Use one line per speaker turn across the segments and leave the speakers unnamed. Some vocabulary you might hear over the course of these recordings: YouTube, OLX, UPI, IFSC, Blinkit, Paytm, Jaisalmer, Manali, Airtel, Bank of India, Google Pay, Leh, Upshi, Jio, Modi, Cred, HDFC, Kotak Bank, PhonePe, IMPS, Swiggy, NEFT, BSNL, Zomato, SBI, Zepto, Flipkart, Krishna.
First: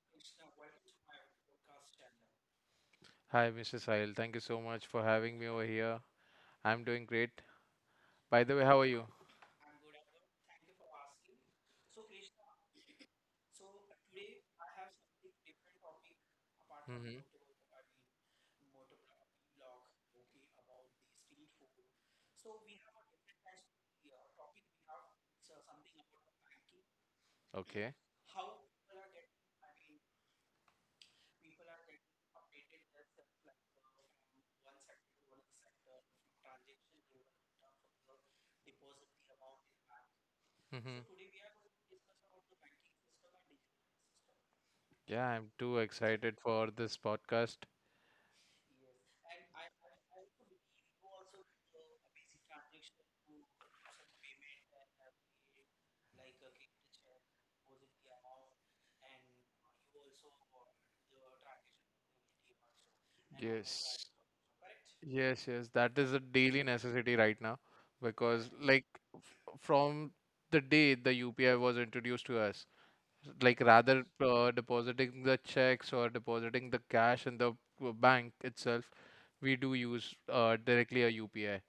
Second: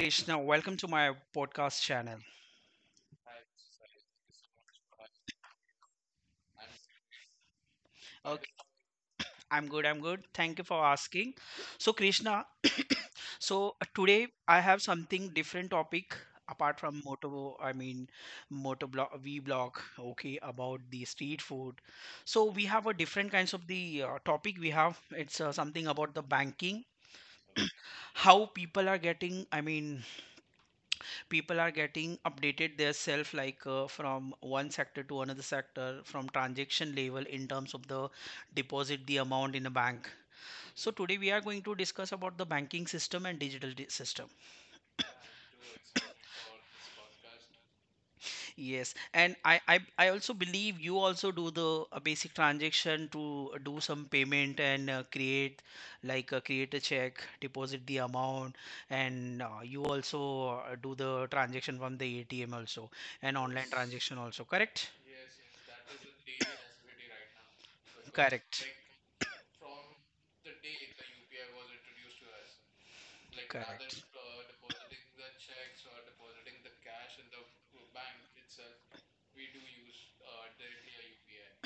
Krishna. Welcome to my podcast channel.
Hi, Mr. Sahil. Thank you so much for having me over here. I'm doing great. By
Okay.
the way, how are you?
I'm good. I'm good. Thank you for asking. So, Krishna, today I have something different topic apart from
Hmm.
moto. Moto blog, V blog. Okay, about the street food. So we have a different kinds of the topic. We have it's something about the banking,
Okay.
how people are getting. People are getting updated their self from one sector to another sector from transaction level in terms of the deposit the amount in a bank. So
Hmm.
today we are going to discuss about the banking system and system.
Yeah, I'm too excited for this podcast.
Yes, and I also believe you also do the basic transaction to do some payment and create create a check, deposit the amount, and you also do the transaction from the ATM also, and online
Yes.
transaction also, correct?
Yes, yes. That is a daily necessity right now because,
Correct.
like, from the day the UPI was introduced to us, like rather
Correct.
depositing the checks or depositing the cash in the bank itself, we do use directly a UPI.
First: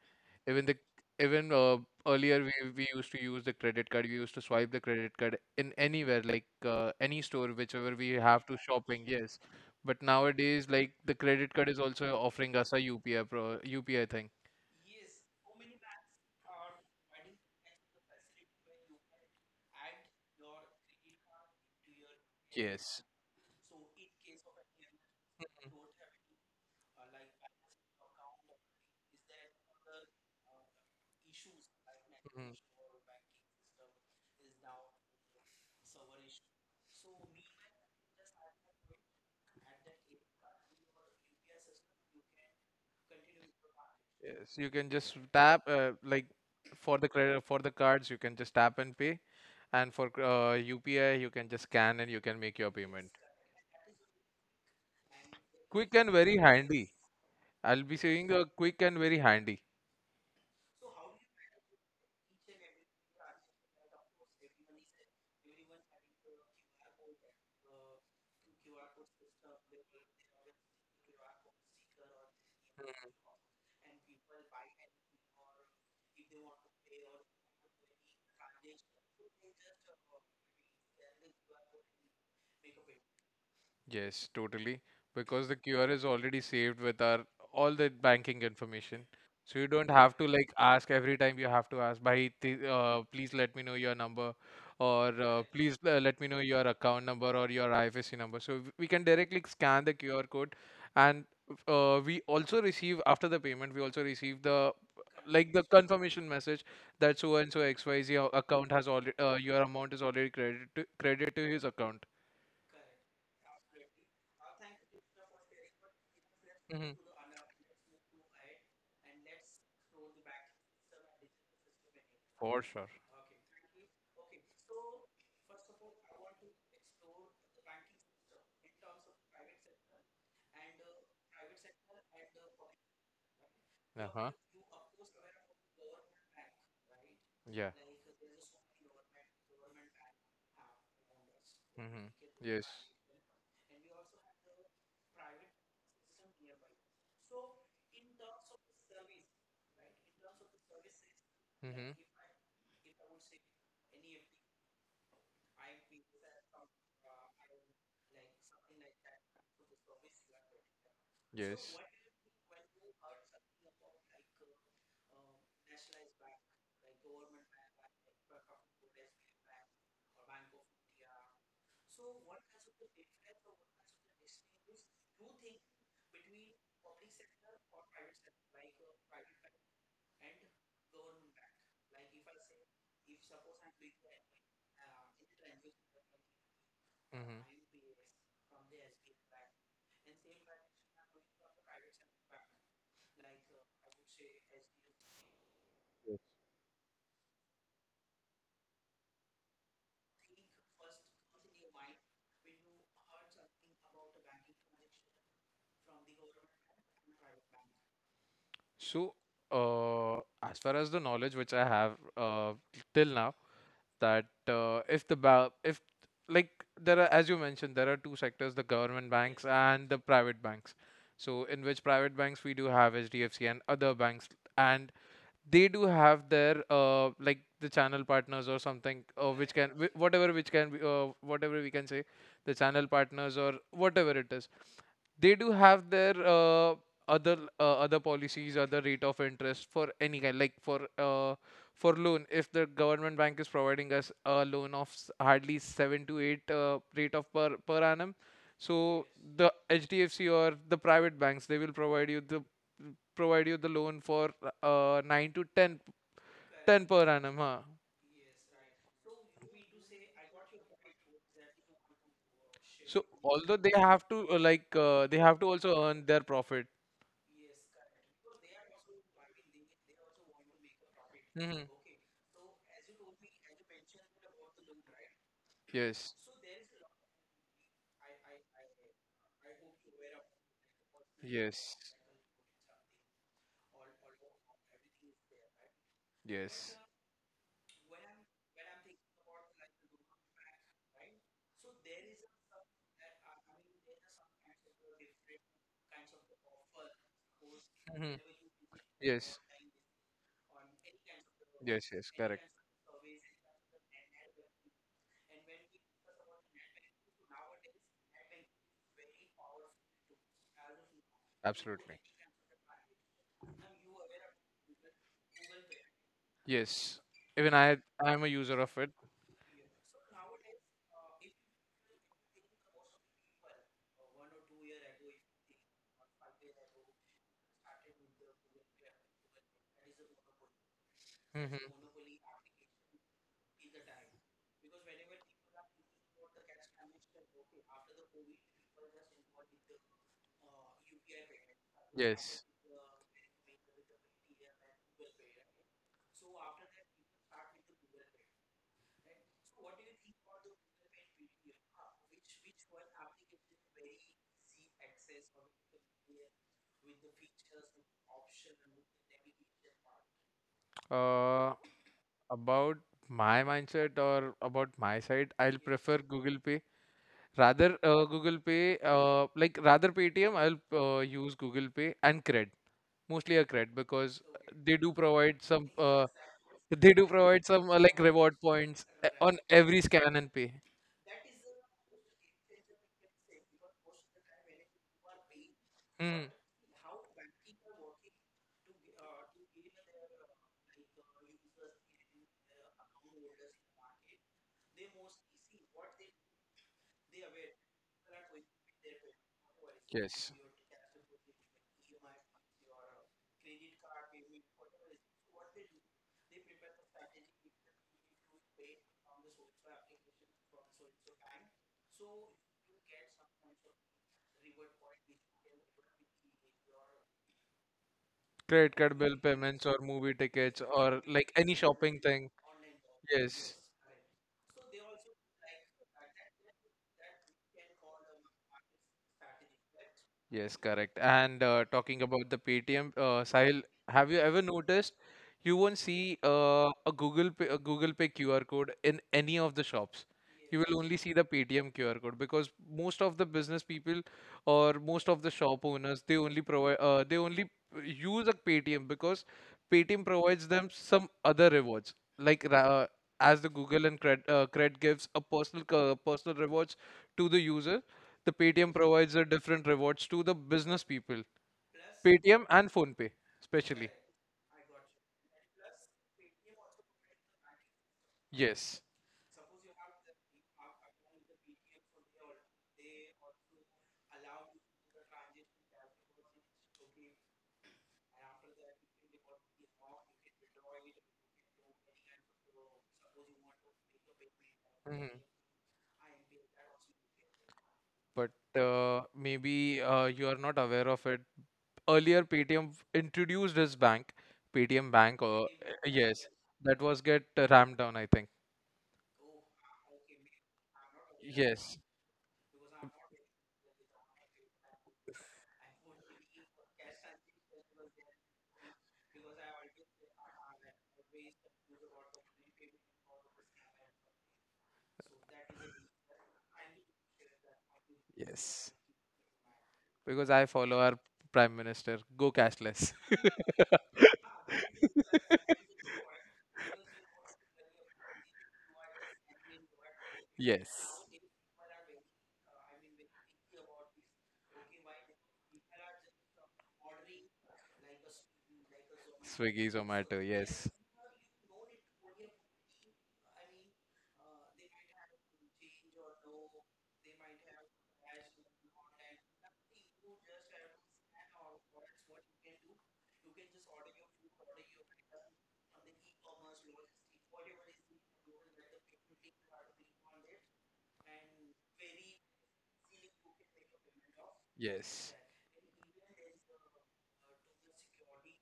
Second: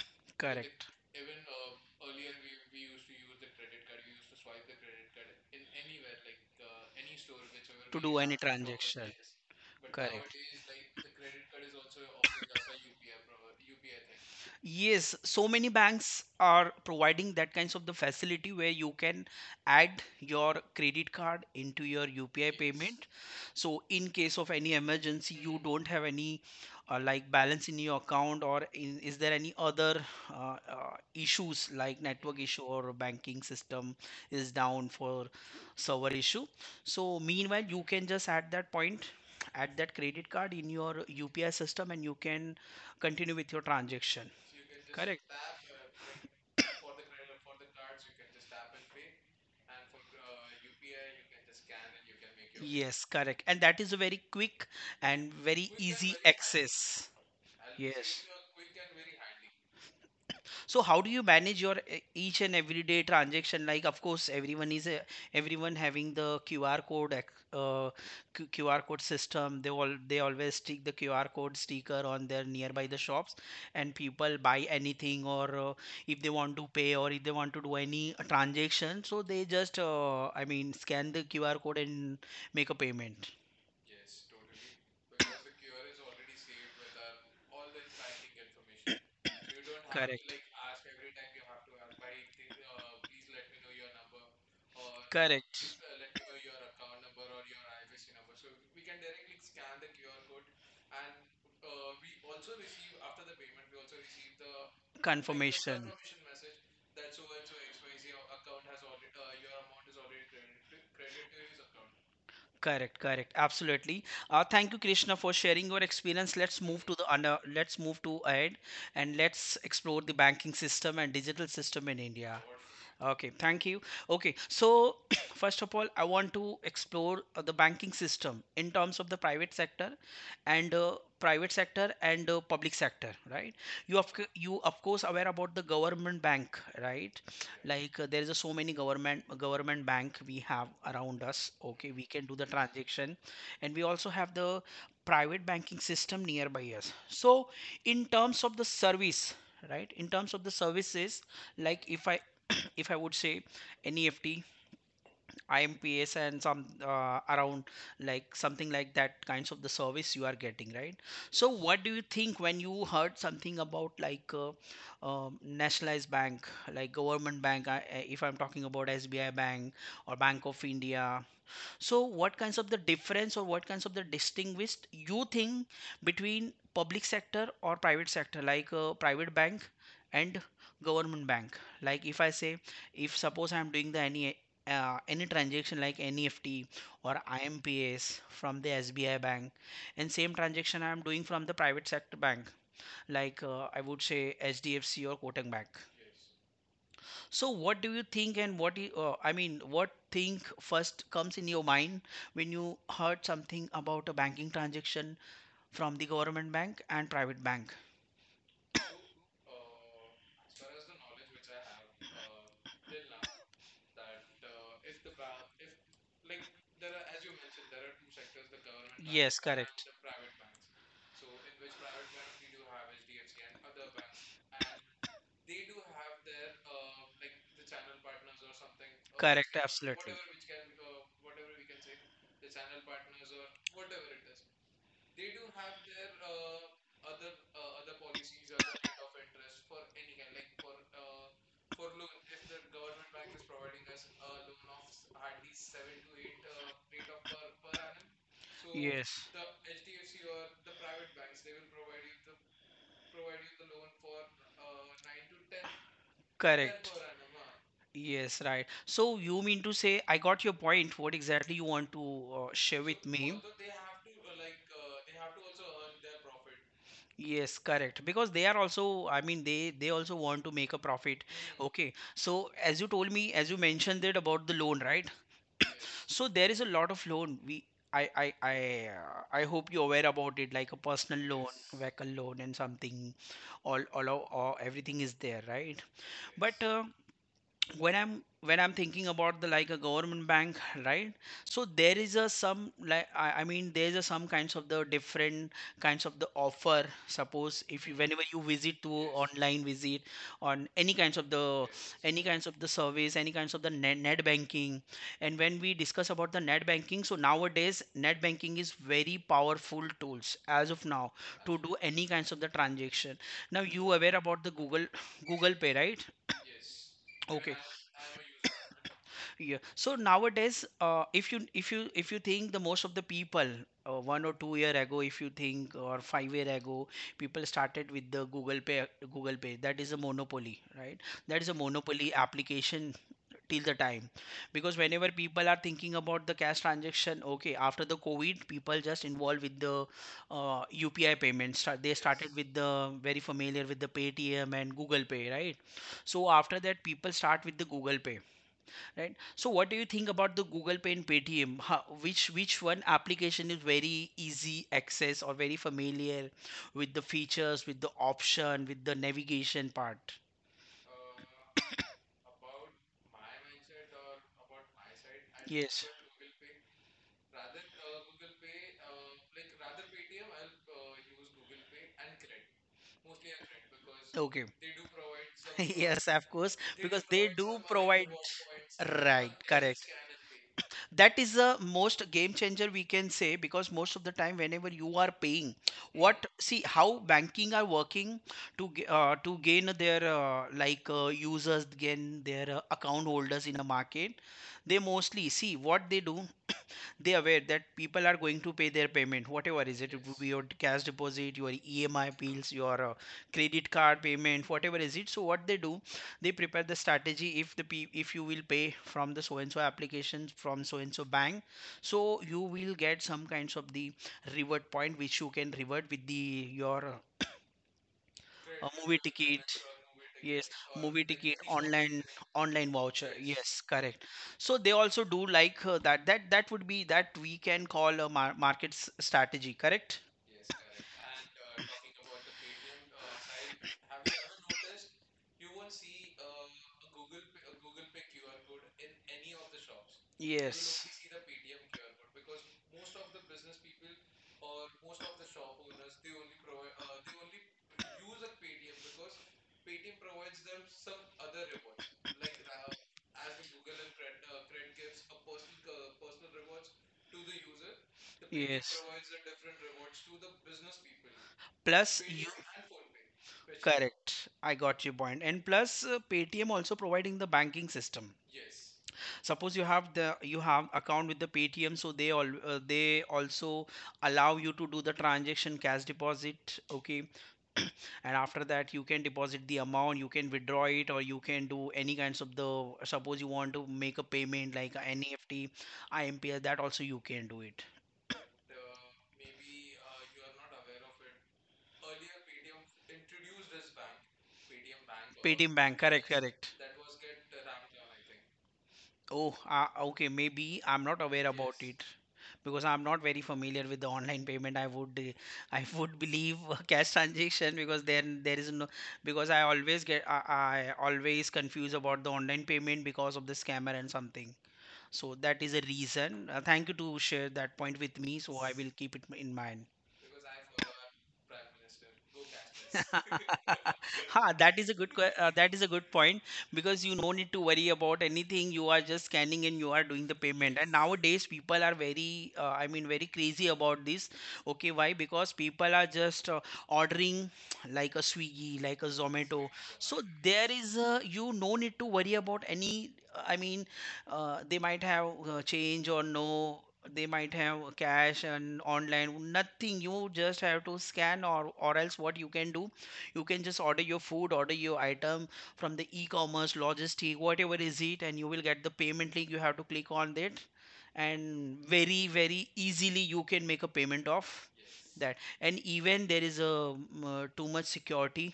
Even the
Correct.
even Earlier we used to use the credit card. We used to swipe the credit card in anywhere like any store, whichever
To
we
do any
have to shopping.
transaction.
Yes, but
Correct.
nowadays like the credit card is also offering us a UPI thing.
Yes, so many banks are providing that kinds of the facility where you can add your credit card into your UPI, yes, payment. So in case of any emergency, you, hmm, don't have any like balance in your account, or in, is there any other issues like network, hmm,
Mhm.
issue, or banking system is down for server issue. So meanwhile, you can just at that point at that credit card in your UPI system and you can continue with your transaction.
Yes, you can just
Correct?
tap like for the cards you can just tap and pay, and for UPI you can just scan and you can make your
Yes,
payment.
correct. And that is a very quick and very
Quick and
easy
very handy.
access.
I'll be
Yes.
saying quick and very handy.
So how do you manage your each and everyday transaction? Like, of course, everyone having the QR code uh, QR code system. They always stick the QR code sticker on their nearby the shops, and people buy anything, or if they want to pay or if they want to do any transaction, so they just scan the QR code and make a payment.
Yes, totally. Because the QR is already saved with our all the banking information. So you don't have to
Correct.
like ask every time you have to ask, Bhai, please let me know your number or
Correct.
please let me know your account number or your IFSC number. So we can directly scan the QR code and we also receive after the payment, we also receive the
Confirmation.
confirmation message that so and so XYZ account has already your amount is already credited to his account.
Correct, correct. Absolutely. Thank you, Krishna, for sharing your experience. Let's move
Mhm.
to the under. Let's move to ahead, and let's explore the banking system and digital system in India.
For sure.
Okay, thank you. Okay, so first of all, I want to explore the banking system in terms of the private sector and public sector, right? You of
Uh-huh.
you of course aware about the government bank, right?
Yeah.
Like there is a so many government bank we have around us. Okay,
Mm-hmm.
we can do the
Yes.
transaction, and we also have the private banking system nearby us. So in terms of the service, right, in terms of the services, like
Mm-hmm.
if I if I would say NEFT, IMPS, and some around, like something like that kinds of the service you are getting, right? So
Yes.
what do you think when you heard something about nationalized bank, like government bank, if I'm talking about SBI bank or Bank of India? So what kinds of the difference or what kinds of the distinguished you think between public sector or private sector, like private bank and government bank? Like if I say, if suppose I'm doing the any transaction like NEFT or
Mm-hmm.
IMPS from the SBI bank, and same transaction I'm doing from the private sector bank, like I would say HDFC or Kotak Bank. So what do you think, and what you, what think first comes in your mind when you heard something about a banking transaction from the government bank and private bank?
So, uh, as far as the knowledge which I have till now, that if like there are, as you mentioned, there are two sectors, the government banks
Yes,
and the
correct.
private banks, so in which private banks we do have HDFC and other banks, and they do have their like the channel partners or something which
Correct,
can wh-
absolutely.
whatever which can be whatever we can say, the channel partners or whatever it is. They do have their other policies, other rate of interest for any kind like for loan. If the government bank is providing us a loan of hardly 7 to 8 rate of per annum, so
Yes,
the HDFC or the private banks, they will provide you the loan for 9 to ten per
correct.
annum, huh?
Yes, right. So you mean to say I got your point, what exactly you want to share
So
with me?
although they have to they have to also earn their profit.
Yes, correct. Because they are also, they also want to make a profit.
Hmm.
Okay. So as you told me, as you mentioned it about the loan, right?
Yes.
So there is a lot of loan. We, I hope you're aware about it, like a personal loan,
Yes.
yes, vehicle loan, and something. All everything is there, right? But
Yes.
yes, when i'm when I'm thinking about the like a government bank, right, so there is a some there's a some kinds of the different kinds of the offer. Suppose if you
Hmm.
whenever you visit to
Yes.
online visit on any kinds of the
Yes. Yes.
any
Correct.
kinds of the service any kinds of the net banking. And when we discuss about the net banking, so nowadays net banking is very powerful tools as of now to do
Absolutely.
any kinds of the transaction. Now you aware about the Google Google Pay, right?
Yes. Even
Okay.
I'm a user of it.
Yeah. So nowadays, if you if you if you think the most of the people, 1 or 2 year ago, if you think, or 5 year ago, people started with the Google Pay. Google Pay, that is a monopoly, right? That is a
Hmm.
monopoly application till the time. Because whenever people are thinking about the cash transaction, okay, after the COVID, people just involved with the UPI payments. They started
Yes.
with the very familiar with the Paytm and Google Pay, right? So after that people start with the Google Pay, right? So what do you think about the Google Pay and Paytm? Which one application is very easy access or very familiar with the features, with the option, with the navigation part?
Uh, About my mindset or about my side, I'll
Yes.
prefer Google Pay. Rather, Google Pay, like rather Paytm, I'll use Google Pay and Cred, mostly a Cred because
Okay.
they do provide some, uh,
Yes, of course.
they do
Because they
provide some
do
like
provide.
reward points on
Right,
every
correct.
scan and pay.
That is the most game changer we can say. Because most of the time whenever you are paying,
Mm.
what, see how banking are working to to gain their users, gain their account holders in the market, they mostly see what they do. They aware that people are going to pay their payment, whatever is it, it would
Yes.
be, yes, your cash deposit, your EMI bills, your credit card payment, whatever is it. So what they do, they prepare the strategy. If the P- If you will pay from the so and so applications, from so and so bank, so you will get some kinds of the reward point, which you can reward with the your
Credit card
movie
bill payments
ticket.
or movie tickets
Yes,
or
movie
like any
ticket
shopping
online,
thing.
online voucher,
Yes.
yes, correct. So they also do like that would be, that we can call a market strategy, correct?
Yes, correct. And talking about the Paytm, Sahil, have you ever noticed you won't see a Google Pay QR code in any of the shops? You will only
Yes,
see the Paytm QR code because most of the business people or most of the shop owners, they only use a Paytm, because Paytm provides them some other rewards, like as the Google and cred gives a personal personal rewards to the user. The Paytm
yes,
provides a different rewards to the business people.
plus you.
Paytm and PhonePe, especially.
Correct, I got your point. And plus, Paytm also providing the banking system.
Yes.
Suppose you have account with the Paytm, so they also allow you to do the transaction, cash deposit. Okay, and after that you can deposit the amount, you can withdraw it, or you can do any kinds of the. Suppose you want to make a payment like a
Mhm.
NEFT, IMPS, that also you can do it.
But maybe you are not aware of it. Earlier, Paytm introduced his bank, Paytm Bank. Or
Paytm Bank, correct,
yes,
correct.
that was get rammed down, I think.
Oh, okay. Maybe I'm not aware about
Yes.
it, because I'm not very familiar with the online payment. I would, I would believe cash transaction, because then there is no, because I always get I always confuse about the online payment because of the scammer and something. So that is a reason. Thank you to share that point with me. So I
Yes,
will keep it in mind.
because I follow our Prime Minister. Go cashless.
Ha, that is a good that is a good point. Because you no need to worry about anything, you are just scanning and you are doing the payment, and
Yes.
nowadays people are very very crazy about this. Okay, why? Because people are just ordering like a Swiggy, like a Zomato.
Swiggy,
So
Zomato.
there
Yes.
is a, you no need to worry about any uh, i mean they might have change or no, they might have cash and online, nothing, you just have to scan. Or else what you can do, you can just order your food, order your item from the e-commerce logistic, whatever is it, and you will get the payment link, you have to click on that, and very very easily you can make a payment of
Yes.
that. And even there is a too much security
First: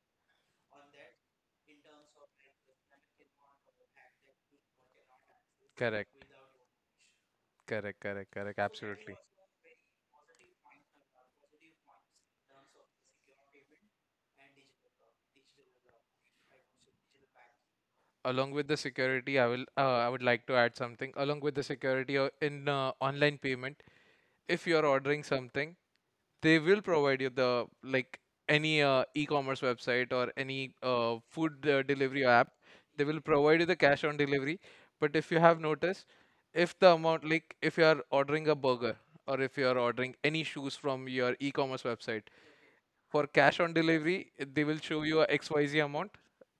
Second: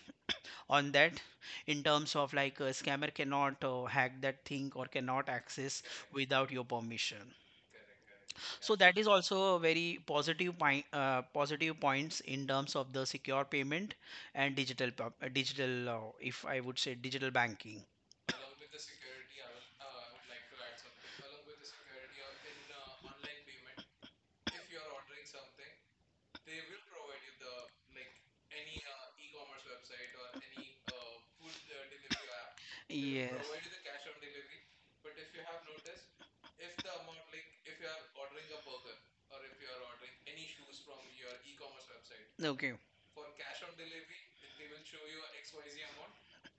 on that in terms of like a scammer cannot hack that thing or cannot access
Correct.
without your permission.
Correct. Correct. Correct.
So that is
Absolutely.
also a very positive point, positive points in terms of the secure payment and digital, if I would say, digital banking.
Along with the security, I would like to add something along with the security in online payment. If you are ordering something, they will provide you the like any e-commerce website or any food delivery app. They will
Yes.
provide you the cash on delivery, but if you have noticed, if the amount, like, if you are ordering a burger or if you are ordering any shoes from your e-commerce website
Okay.
for cash on delivery, they will show you a XYZ amount,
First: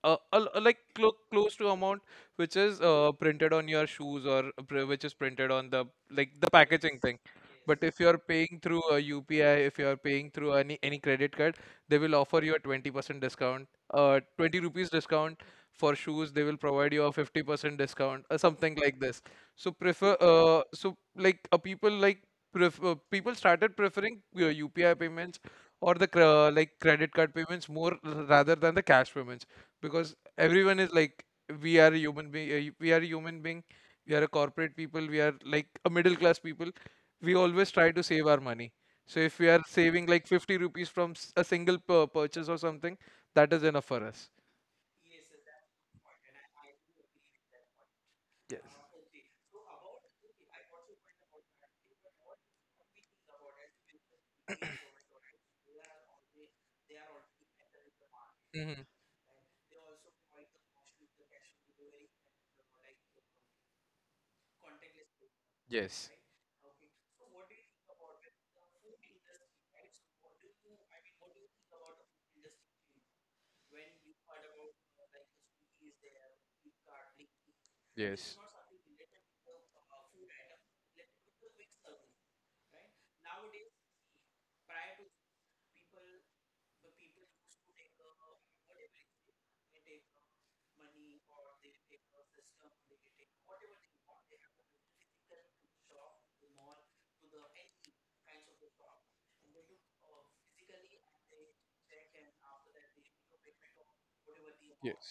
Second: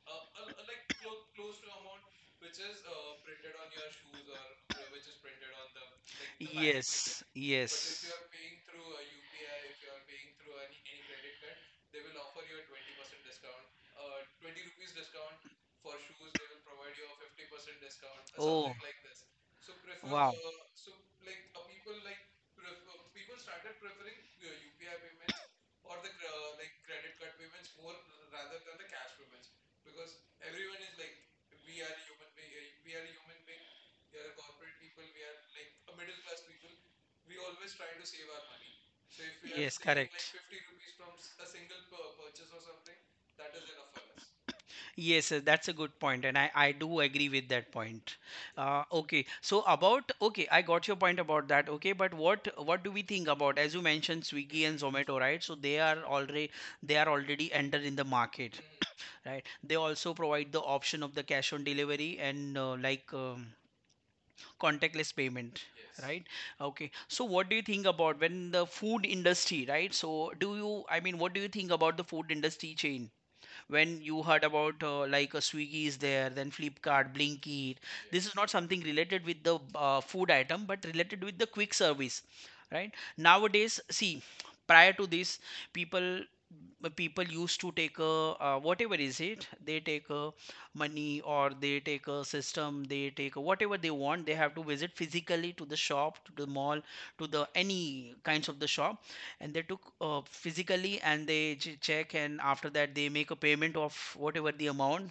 a like close to amount, which is printed on your shoes or which is printed on the packaging thing.
Yes.
But if you
Yes.
are paying through a UPI, if you are paying through any credit card, they will offer you a 20% discount, 20 rupees discount. For shoes, they will provide you a 50% discount or
Oh.
something like this. So prefer
Wow.
so like a people like pref- people started preferring UPI payments or the like credit card payments more rather than the cash payments, because everyone is like, we are a human being, we are a corporate people, we are like a middle class people. We always try to save our money. So if we are
Yes,
saving like
correct.
50 rupees from a single purchase or something, that is enough for us.
Yes, that's a good point, and I do agree with that point.
Yes.
Okay, so about, okay, I got your point about that. Okay, but what do we think about, as you mentioned Swiggy and Zomato, right? So they are already entered in the market,
Hmm.
right? They also provide the option of the cash on delivery and contactless payment.
Yes.
Right. Okay. So, what do you think about when the food industry, right? So, do you, I mean, what do you think about the food industry chain? When you heard about like a Swiggy is there, then Flipkart, Blinkit. This is
Yes.
not something related with the food item, but related with the quick service, right? Nowadays, see, prior to this, people people used to take a whatever is it they take a money, or they take a system, they take a, whatever they want, they have to visit physically to the shop, to the mall, to the any kinds of the shop, and they took physically and they check, and after that they make a payment of whatever the amount,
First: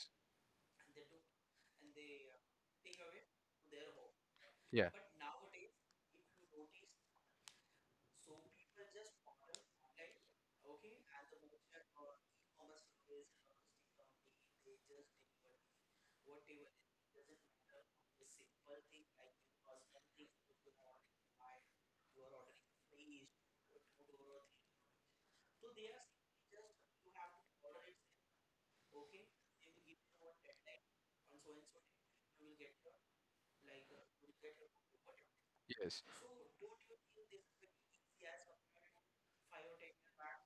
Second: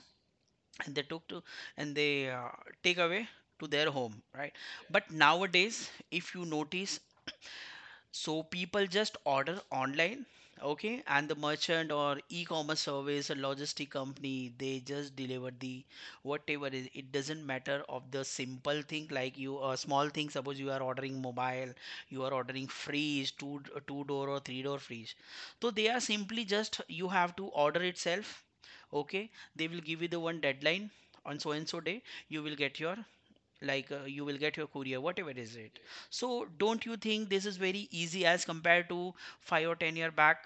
and they took to and they take away to their home, right?
Yes.
But nowadays if you notice, so people just order online, okay, and the merchant or e-commerce service or logistic company, they just deliver the whatever is. It doesn't matter of the simple thing like you small thing. Suppose you are ordering mobile, you are ordering freeze, two two door or three-door freeze. So they are simply, just you have to order itself, okay. They will give you the one deadline on so and so day. You will get your you will get your courier, whatever is it.
Yeah.
So don't you think this is very easy as compared to 5 or 10 year back,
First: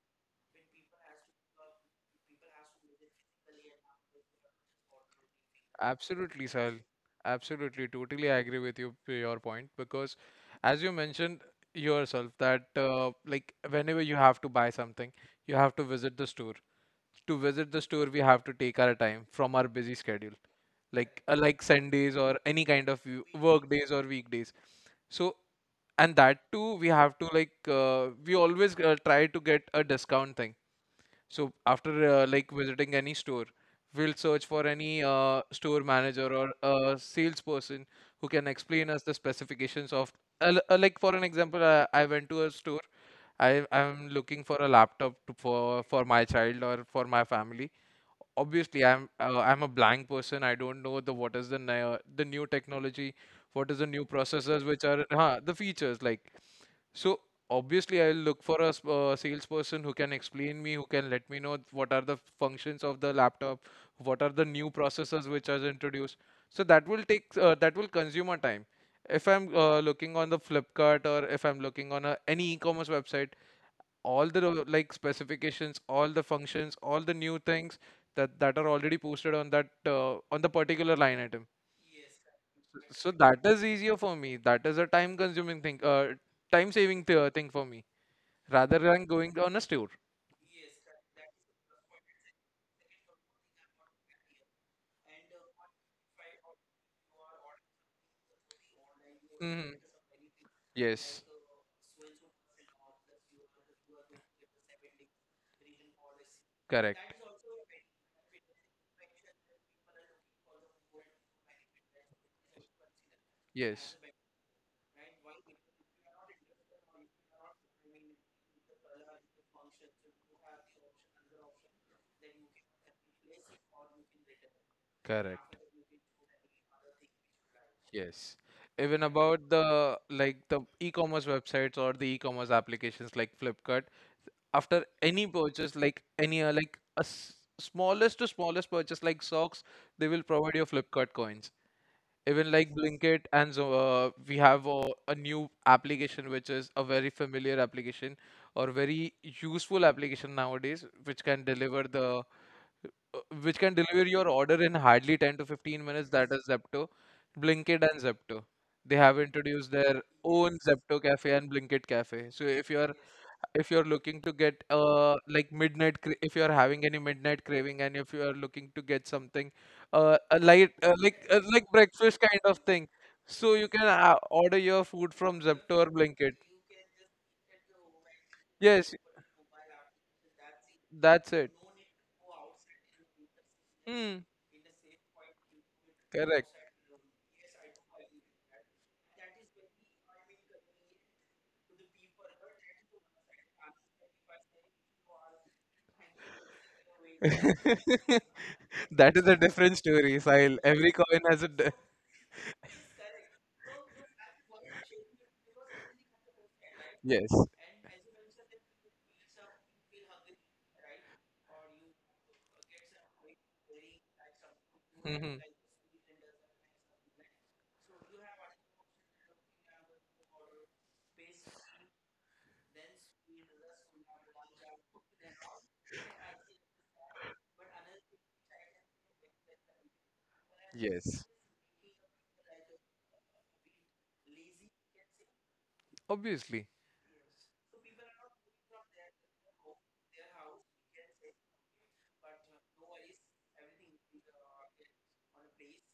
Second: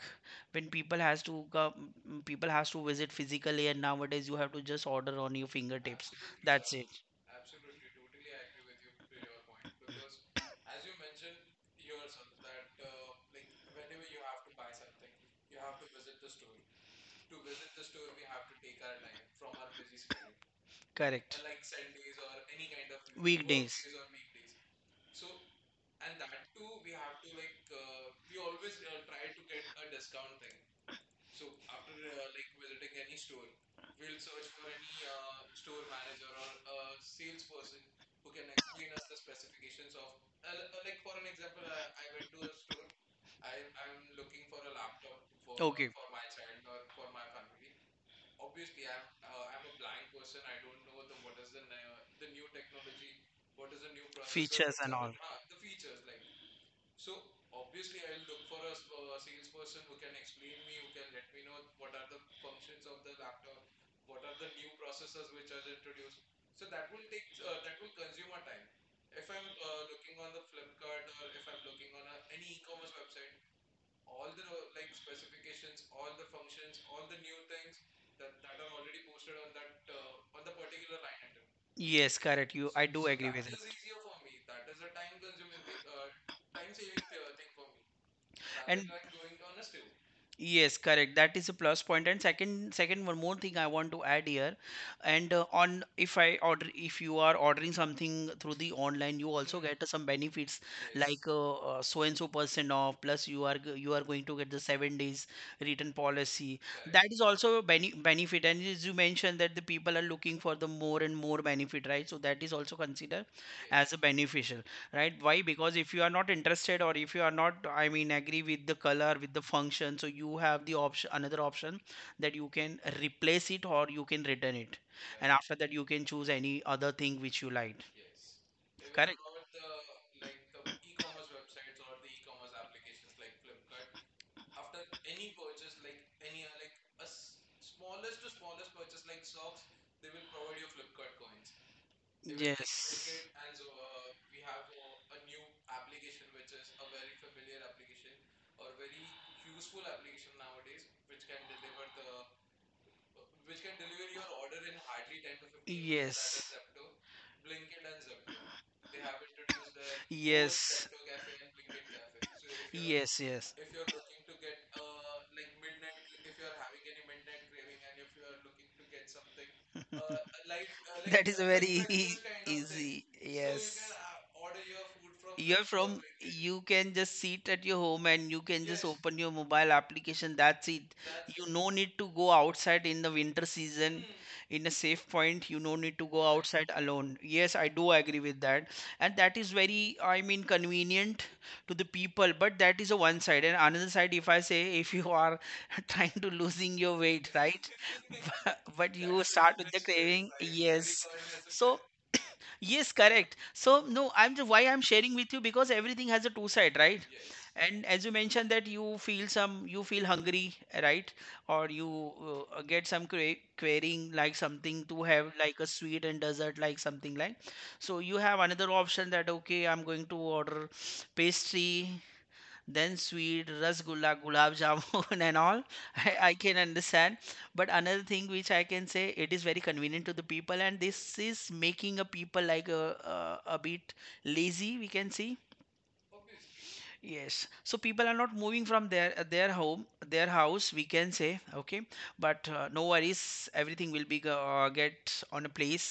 when people has to come, people has to visit physically, and nowadays you have to just order on your fingertips.
Absolutely,
That's
Sahil.
it.
Absolutely, totally agree with your point, because, as you mentioned yourself, that like whenever you have to buy something, you have to visit the store. To visit the store, we have to take our time from our busy schedule, like
Correct.
Sundays or any kind of work
Weekdays.
days or weekdays. So, and that too, we have to we always try to get a discount thing. So after like visiting any store, we'll search for any store manager or a salesperson who can explain us the specifications of like, for an example, I went to a store. I'm looking for a laptop to,
Okay.
for my child or for my family. Obviously, I'm a blank person. I don't know the what is the the new technology, what is the new processors,
Features
which
and
are
all.
the features like. So obviously, I'll look for a salesperson who can explain me, who can let me know what are the functions of the laptop, what are the new processors which are introduced. So that will take that will consume our time. If I'm looking on the Flipkart or if I'm looking on any e-commerce website, all the like specifications, all the functions, all the new things that are already posted on that on the particular line item.
Yes, correct. You, I do
So
agree
that is easier for me. That is a time consuming thing,
with.
uh, time saving thing for me rather
And
than going on a store.
yes, correct. That is a plus point. And second, second one more thing I want to add here, and on, if I order, if you are ordering something through the online, you also
Hmm.
get some benefits
Yes,
like so and so percent off. Plus, you are you are going to get the 7 days return policy. That
correct.
is also a benefit. And as you mentioned that the people are looking for the more and more benefit, right? So that is also considered as
Yes,
a beneficial, right? Why? Because if you are not interested, or if you are not, I mean, agree with the color, with the function, so you have the option, another option, that you can replace it or you can return it, and
correct.
after that you can choose any other thing which you like.
Yes. Even
Correct.
about the e-commerce websites or the e-commerce applications like Flipkart. After any purchase, like any smallest to smallest purchase like socks, they will provide your Flipkart coins. Even like Blinkit,
Yes,
and so we have a new application which is a very familiar application or very useful application nowadays, which can deliver your order in hardly 10 to 15 minutes. That is
yes,
Zepto, Blinkit and Zepto. They have introduced their own
yes,
Zepto cafe and Blinkit cafe. So
yes, yes.
if you're looking to get if you're having any midnight craving, and if you are looking to get something a light like breakfast kind of thing, so you can
So
order your food from
you're
Zepto or
from,
Blinkit.
you can just sit at your home and you can just
Yes,
open your mobile application. That's it.
that's it.
You no need to go outside in the winter season,
Hmm.
in a safe point. You no need to go
Correct.
outside alone. Yes, I do agree with that. And that is very, I mean, convenient to the people. But that is a one side. And another side, if I say, if you are trying to losing your weight, right? But
That is
you
a
start with
different
the
story,
craving.
Sahil. Every
Yes.
coin has a.
So yes, correct. So no, why I'm sharing with you, because everything has a two side, right?
Yes.
And as you mentioned that you feel some, you feel hungry, right? Or you get some craving, like something to have
Hmm.
like a sweet and dessert, like something like. So you have another option that, okay, I'm going to order pastry, then sweet, rasgulla, gulab jamun and all. I can understand, but another thing which I can say, it is very convenient to the people, and this
Yes.
is making a people like a bit lazy, we can see.
Obviously.
Yes, so people are not moving from their home, their house, we can say, okay. But no worries, everything will be get on a place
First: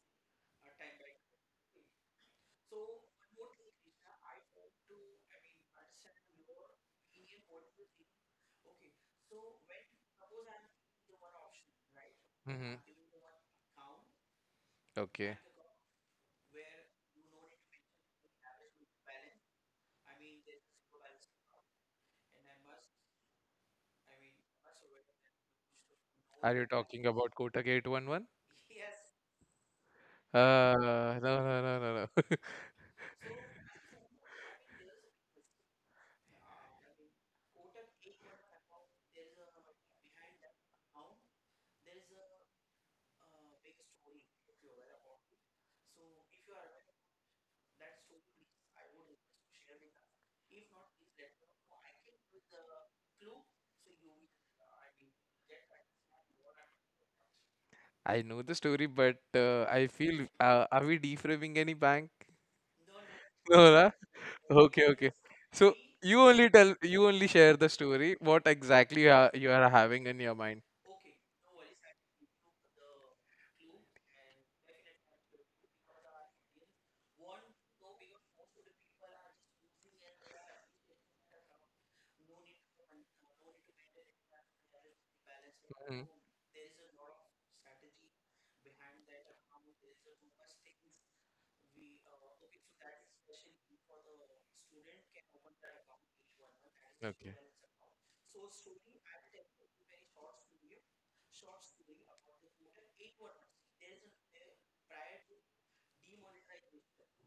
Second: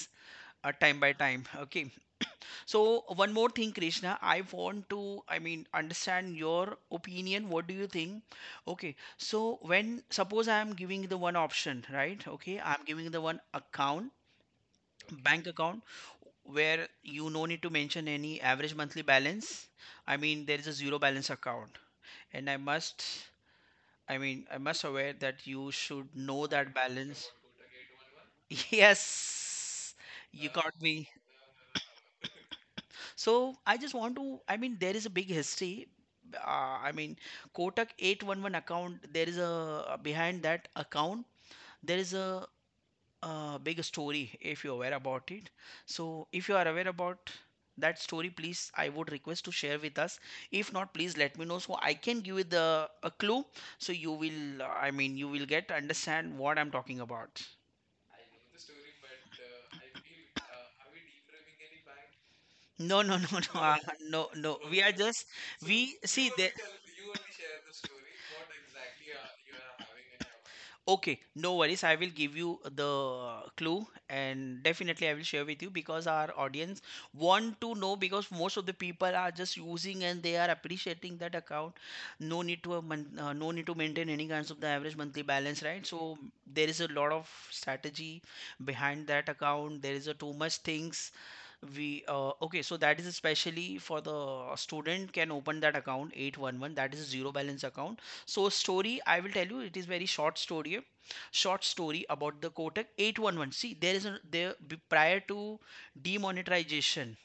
time by time, okay. So one more thing, Krishna, I want to, I mean, understand your opinion. What do you think? Okay, so when, suppose I am giving the one option, right? Okay,
Hmm.
I'm giving the one account,
Okay.
bank account, where you no need to mention any average monthly balance. I mean, there is a zero balance account, and I must, I mean, I must aware that you should know
Are you
that
talking
balance.
about Kotak 811?
Yes, you
Uh,
got me.
no, no, no, no, no.
So I just want to, I mean, there is a big history. I mean, Kotak 811 account, there is a, behind that account, there is a, big story, if you're aware about it. So if you are aware about that story, please, I would request to share with us. If not, please let me know so I can give you the a clue. So you will, I mean, you will get understand what I'm talking about.
I know the story, but I feel are we defragging any bank?
No, no, no, no,
No, na?
no, no. We
Okay,
are
okay.
just
So
we see that.
you only share the story. What exactly you are having in your mind?
Okay, no worries. I will give you the clue, and definitely I will share with you, because our audience want to know, because most of the people are just using and they are appreciating that account. No need to a no need to maintain any kinds of the average monthly balance, right?
Mhm.
So there is a lot of strategy behind that account. There is a too much things we okay, so that is especially for the student can open that account 811. That is a
Okay.
zero balance account. So story, I will tell you, it is very short story about the Kotak 811. See, there is a prior to demonetization.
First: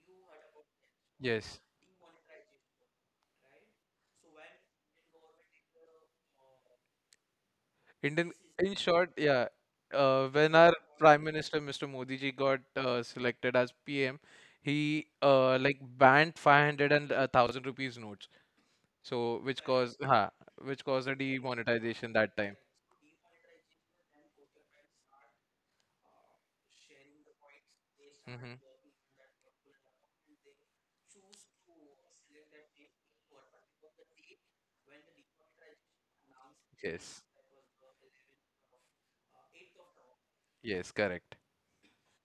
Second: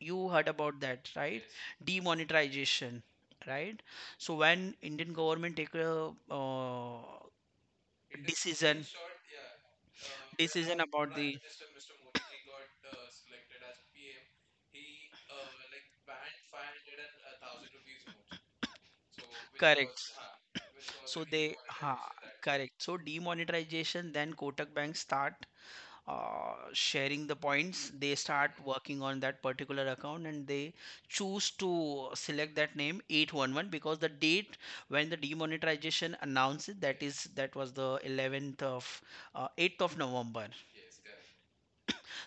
You heard about that, right?
Yes.
Demonetization, right? So when Indian government take a
Indian, in
decision
short, yeah.
uh,
When our
decision about
Prime
the
Minister Mr. Modi ji got selected as PM, he like banned 500 and 1,000 rupees notes. So which
correct.
caused which caused a
So they, ha,
demonetization that time.
correct. So demonetization, then Kotak Bank start sharing the points. They start
Mhm.
working on that particular account and they choose to select that name 811, because the date when the demonetization announced it, that
Yes.
is that was the 11th of 8th of November.
Yes, correct.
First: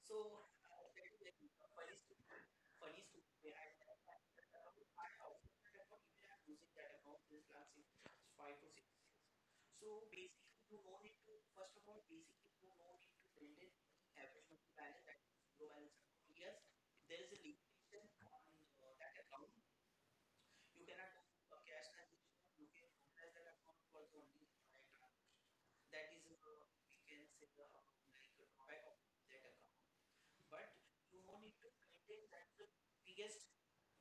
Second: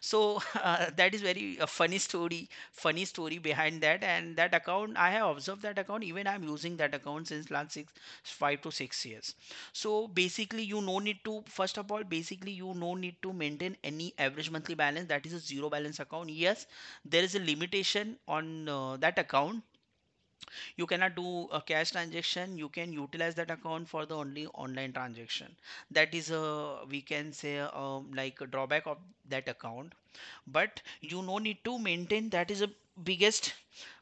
So that is very a funny story, funny story behind that, and that account I have observed, that account even I'm using that account since last 6, 5 to 6 years. So basically you no need to, first of all, basically you no need to maintain any average monthly balance. That is a zero balance account. Yes, there is a limitation on that account. You cannot do a cash transaction. You can utilize that account for the only online transaction. That is a, we can say, like a drawback of that account. But you no need to maintain, that is a biggest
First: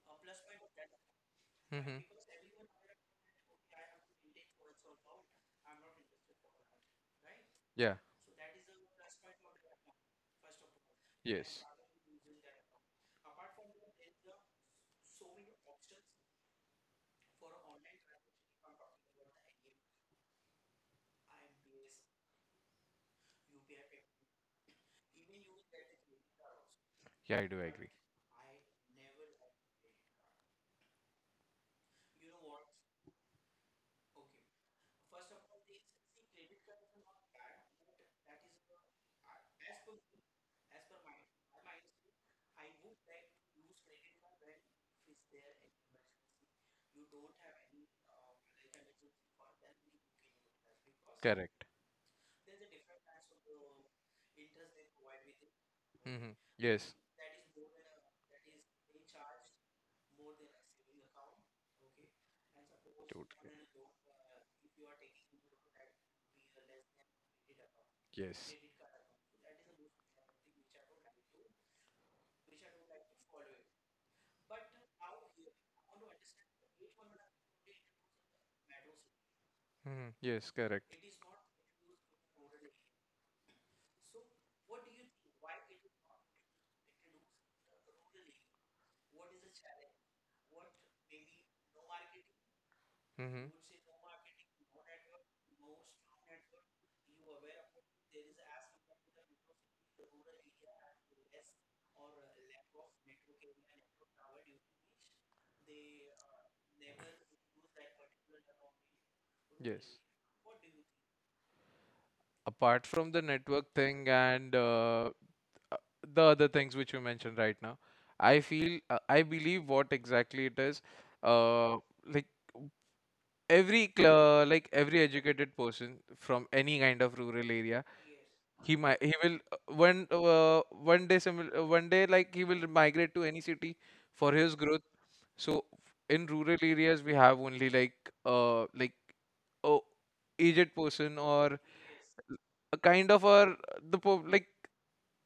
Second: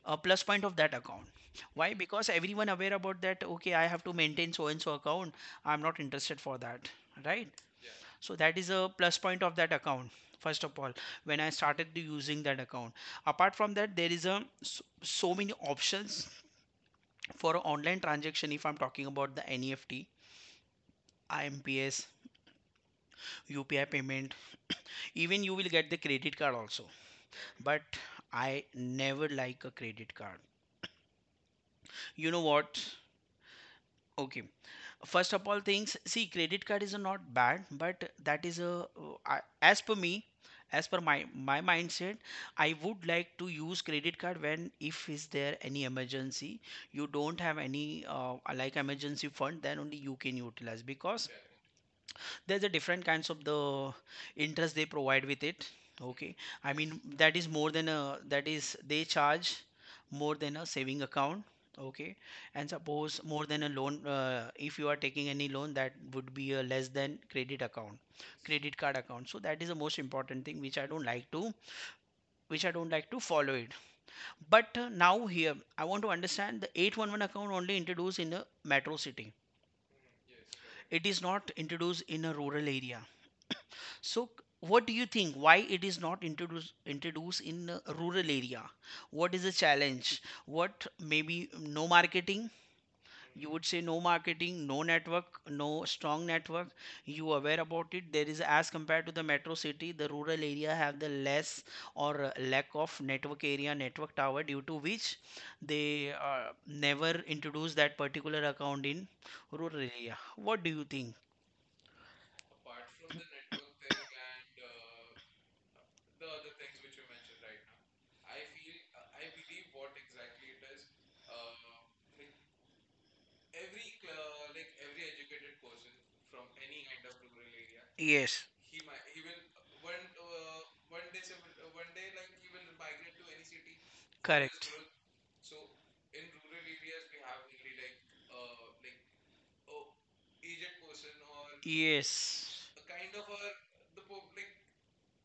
plus point of that account. Why?
Hmm.
Because everyone aware about that, okay, I have to maintain so and so account. I'm not interested for that, right?
Yeah.
So that is a plus point of that account. First of all, when I
Yes.
started using that account, apart from that, there is a so, so many options for online transaction, if I'm talking about the NEFT, IMPS, UPI payment. Even you will get the credit card also,
Yeah, I do
but
agree.
I never like a credit card. You know what? Okay, first of all, things, see, credit card is not bad, but that is a as per me, as per my my mindset, I would like to use credit card when, if is there any emergency, you don't have any like emergency fund, then only you can utilize, because
Correct.
there's a different kinds of the interest they provide with it, okay.
Hmm.
I
Yes.
mean, that is more than a, that is, they charge more than a saving account, okay. And suppose more
Totally.
than a loan, if you are taking any loan, that would be a less than credit account,
Yes.
credit card account. So that is the most important thing which I don't like to, which I don't like to follow it. But now here I want to understand, the 811 account only introduced in a metro city.
Hmm. Yes, correct.
It is not introduced in a rural area. So, what do you think? Why it is not introduced introduced in a rural area? What is the challenge? What, maybe no marketing?
Hmm.
You would say no marketing, no network, no strong network. You aware about it? There is, as compared to the metro city, the rural area have the less or lack of network area, network tower, due to which they never introduce that particular account in rural
Yes.
area. What do you think?
Apart from the network thing and uh, the other things which you mentioned right now, I believe what exactly it is. Uh, like every cl- like every educated person from any kind of rural area,
Yes,
he will one day, one day like, he will migrate to any city for his
correct.
growth. So in rural areas, we have only like uh like a aged person or
Yes.
a kind of a the po like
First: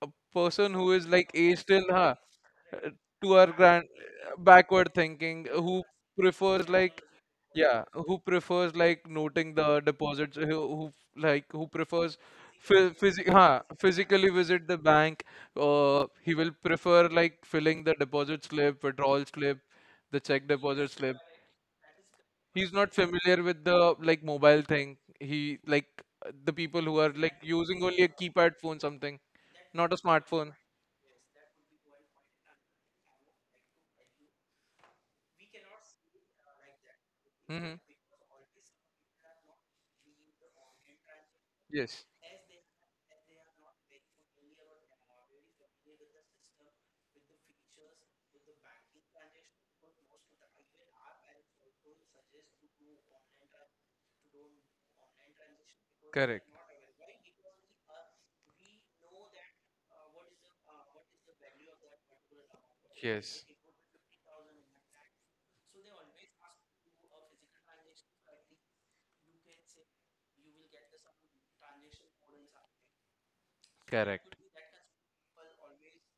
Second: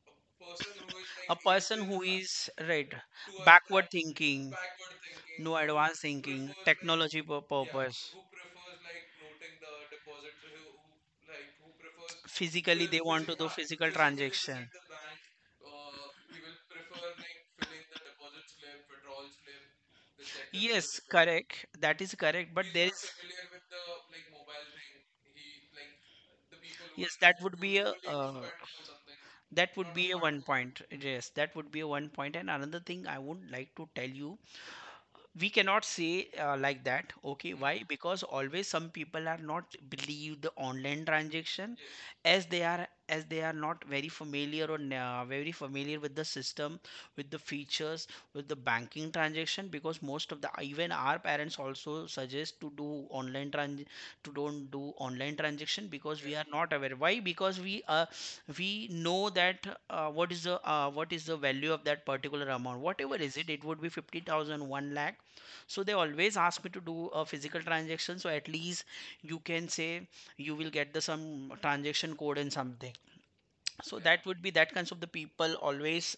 a person who is like
A
age
person
still,
who is
uh,
right,
to our grand
thinking,
backward thinking,
no, advanced thinking,
prefers like
technology yeah,
yeah
purpose.
who prefers, like, noting the deposits who prefers
Physically they want to do physical
physically visit
transaction.
the bank. He will prefer, like, filling the deposit slip, withdrawal slip, the check
Yes,
deposit slip.
correct, that is correct, but
He's
there
not
is...
familiar with the like mobile thing. He like The people who are
yes that
like
would be
using
a
only a
uh,
keypad phone, something,
that
not
would
a
be a one
smartphone.
point. Yes that would be a one point. And another thing I would like to tell you, we cannot say like that. Okay,
Mm-hmm.
why? Because always some people are not believe the online transaction,
Yes,
as they are not very familiar or very familiar with the system, with the features, with the banking transaction. Because most of the, even our parents also suggest to do online trans to don't do online transaction, because we are
correct.
not aware. Why? Because we know that what is the, what is the value of that particular amount, whatever is
Yes,
it, it would be fifty thousand, one lakh. So they always ask me to do a physical transaction. So at least, you can say, you will get the some transaction code and something. So that
correct.
would be, that kinds of the people always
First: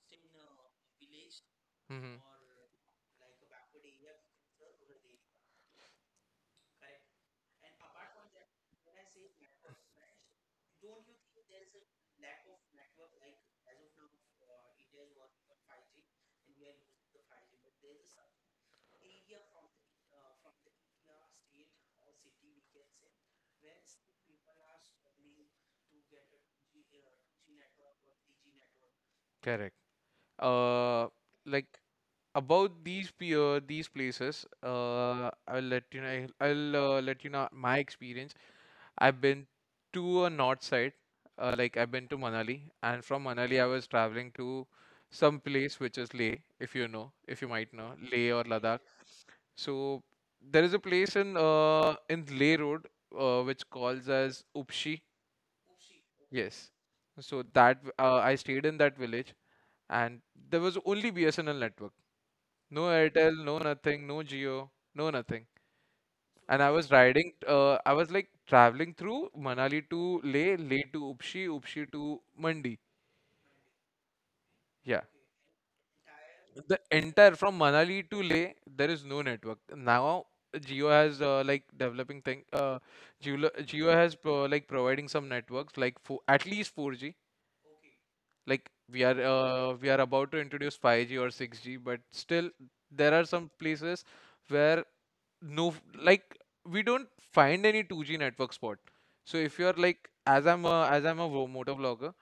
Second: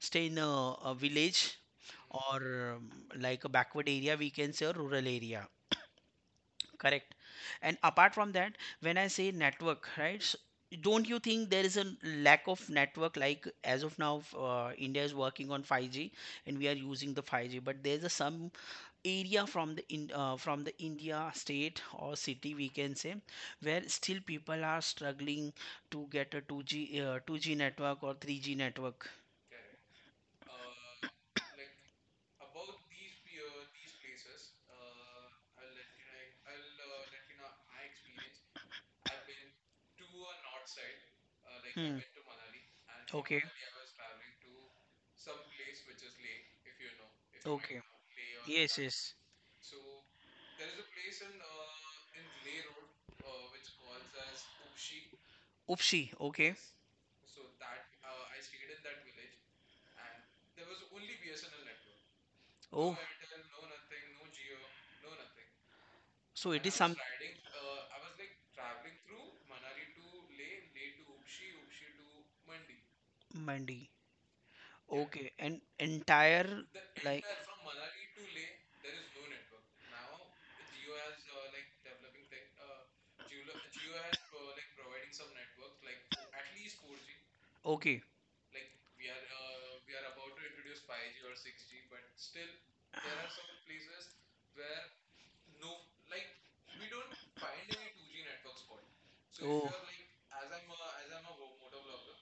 stay in a village,
Mm-hmm.
or like a backward area, we can say, or rural area. Correct. And apart from that, when I say network, right? Don't you think there is a lack of network? Like as of now, India is working on 5G, and we are using the 5G, but there's a some area from the in from the India state or city, we can say, where still people are struggling to get a 2G 2G network or 3G network.
Correct. Uh, like about these these places, I'll let you know. I'll let you know my experience. I've been to a north side, like I've
Hmm.
been to Manali, and from
Okay.
Manali I was traveling to some place which is Leh, if you know, if you might
Okay.
know, Leh or Ladakh.
Yes, yes.
So there is a place in Leh Road, which calls as Upshi.
Upshi, okay.
Yes. So I stayed in that village, and there was only BSNL network, no
Oh,
Airtel, no nothing, no Geo, no nothing.
so it is
And
some...
I was like traveling through Manali to Leh, Leh to Upshi, Upshi to Mandi.
Mandi.
Yeah.
Okay, and entire...
The
like...
entire from Manali to Leh, there is no network. Now Jio has like developing thing. Jio has pro like providing some networks like for at least 4G.
okay.
Like we are about to introduce 5G or 6G, but still there are some places where no, like, we don't find any 2G network spot. So if
Oh,
you're like, as I'm a motor vlogger,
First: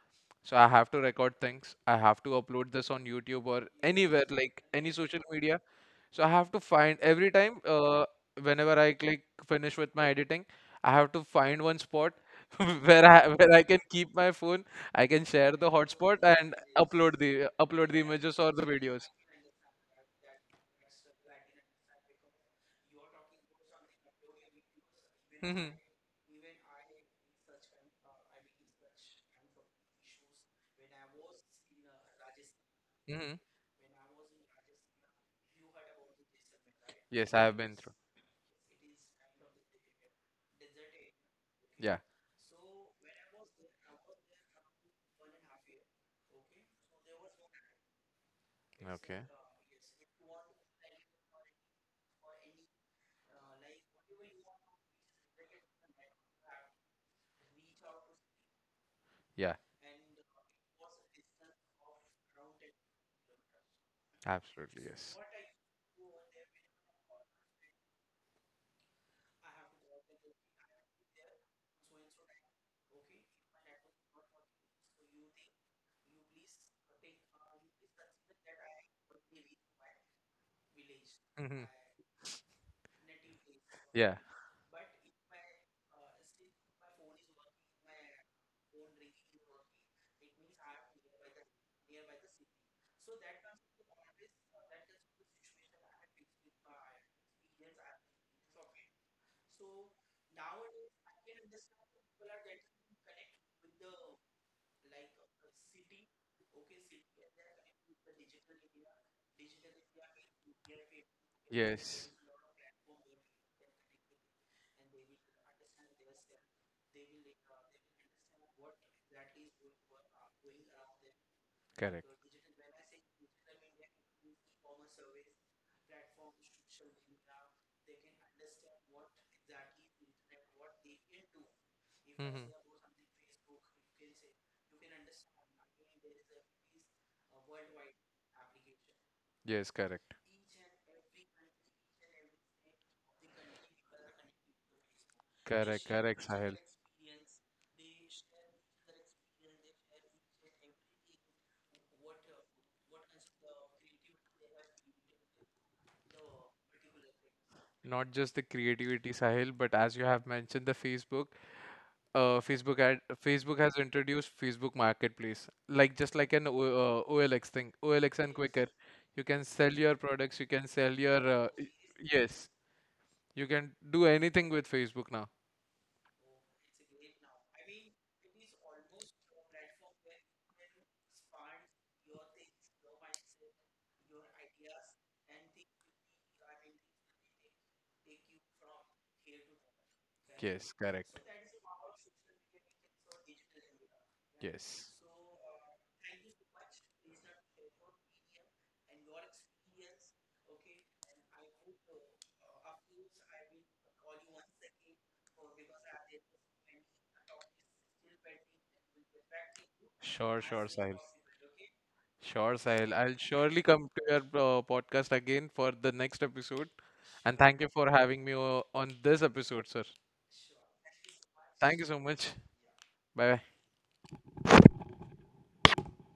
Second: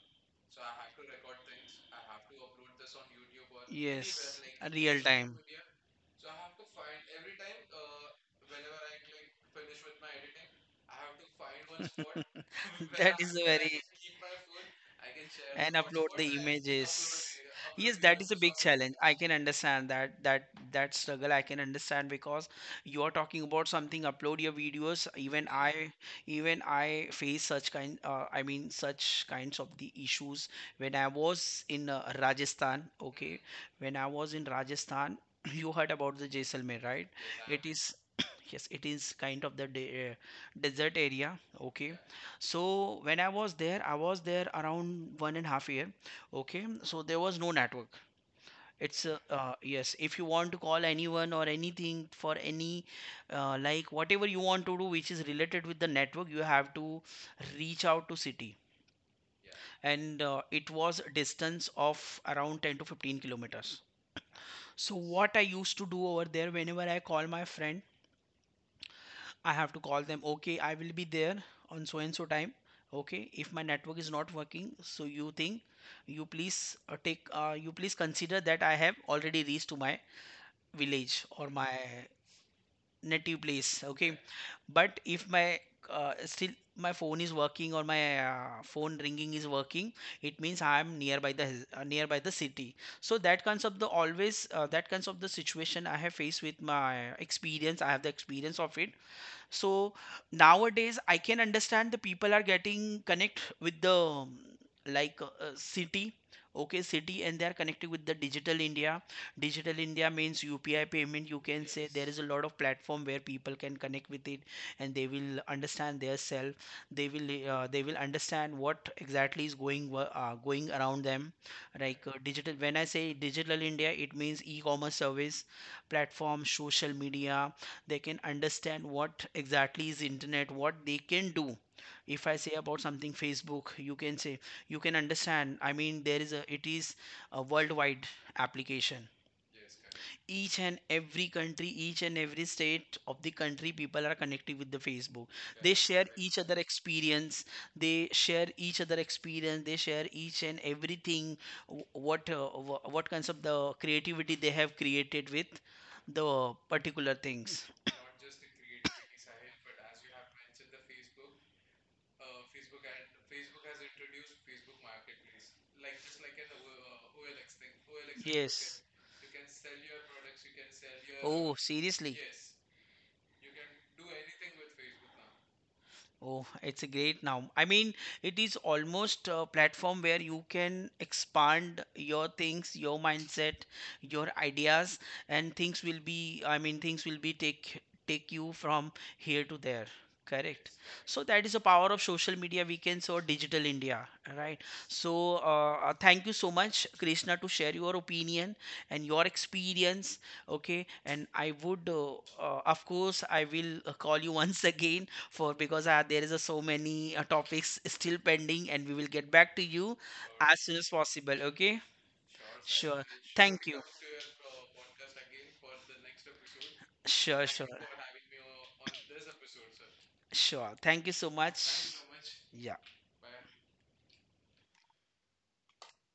so I have to record things. I have to upload this on YouTube or anywhere
yes,
like
a
any
real
social
time.
media. So I have to find every time, whenever I click finish with my editing, I have to find one spot where
That
I
is a
where I can
very...
keep my phone, I can share the
And upload
hotspot
the
and
images.
upload the
Yes, that is
images
a
or
big
the
challenge,
videos.
I can understand that, that that struggle I can understand, because you are talking about something, upload your videos, even I, even I face such kind, I mean such kinds of the issues when I was in Rajasthan,
Hmm.
okay. When I was in Rajasthan, you heard about the Jaisalmer,
Yes, I have
right? It
been
is...
through.
yes, it is kind of the de desert area.
Yeah.
Okay. So when I was there around 1.5 years. Okay. So there was no network. It's
Okay.
yes, if you want to call anyone or anything for any like whatever you want to do, which is related with the network, you have to reach out to city.
Yeah.
And it was a distance of around 10 to 15 kilometers.
Absolutely.
So
Yes.
what I used to do over there, whenever I call my friend, I have to call them, okay, I will be there on so and so time. Okay, if my network is not working, so you think, you please you please consider that I have already reached to my village or
Hmm.
my native place.
Yeah.
Okay, but if my still my phone is working, or my phone ringing is working, it means I am nearby the nearby the city. So that kinds of the always, that kinds of the situation I have faced with my experience. I have the experience of it. So nowadays I can understand the people are getting connect with the like city, okay, city, and they are connected with the Digital India. Digital India means UPI payment, you can say,
Yes.
there is a... yes... lot of platform where people can connect with it, and they will understand their self, they will understand what exactly is going going around them.
Correct.
Like digital, when I say Digital India, it means e-commerce service, platform, social media. They can understand what exactly is internet, what they can do. If I
Hmm.
say about something Facebook, you can say, you can understand, I mean, there is a, it is a worldwide application.
Yes. Correct.
Each and every country, each and every state of the country, people are connected with the Facebook. They
Correct.
share
Correct.
each
Sahil.
other experience. They share each other experience, they share each and everything, what uh, what kinds of the creativity they have created with the particular things.
Not just the creativity, Sahil, but as you have mentioned, the Facebook. Facebook ad Facebook has introduced Facebook Marketplace, like just like an OLX thing, OLX and Quicker. You can sell your products. You can sell your y-
Seriously?
Yes. You can do anything with Facebook now.
Oh, it's a great now. I mean, it is almost a platform where you can expand your things, your mindset, your ideas, and things will be, I mean, things will be take, take you from here to there. Correct.
Yes, correct.
So that is the power of social media weekends or Digital India, right?
Yes.
So thank you so much, Krishna, to share your opinion and your experience. Okay, and I would, of course, I will call you once again for, because there is a so many topics still pending, and we will get back to you
Sure,
as
sure,
soon as
Sahil.
possible, okay.
Sure, Sahil.
Sure,
I'll surely
thank you.
come to your podcast again for the next episode. And
Sure,
thank you
sure.
for having me on this episode, sir.
Sure, thank you so
Thank you
much.
so much.
Yeah.
Bye.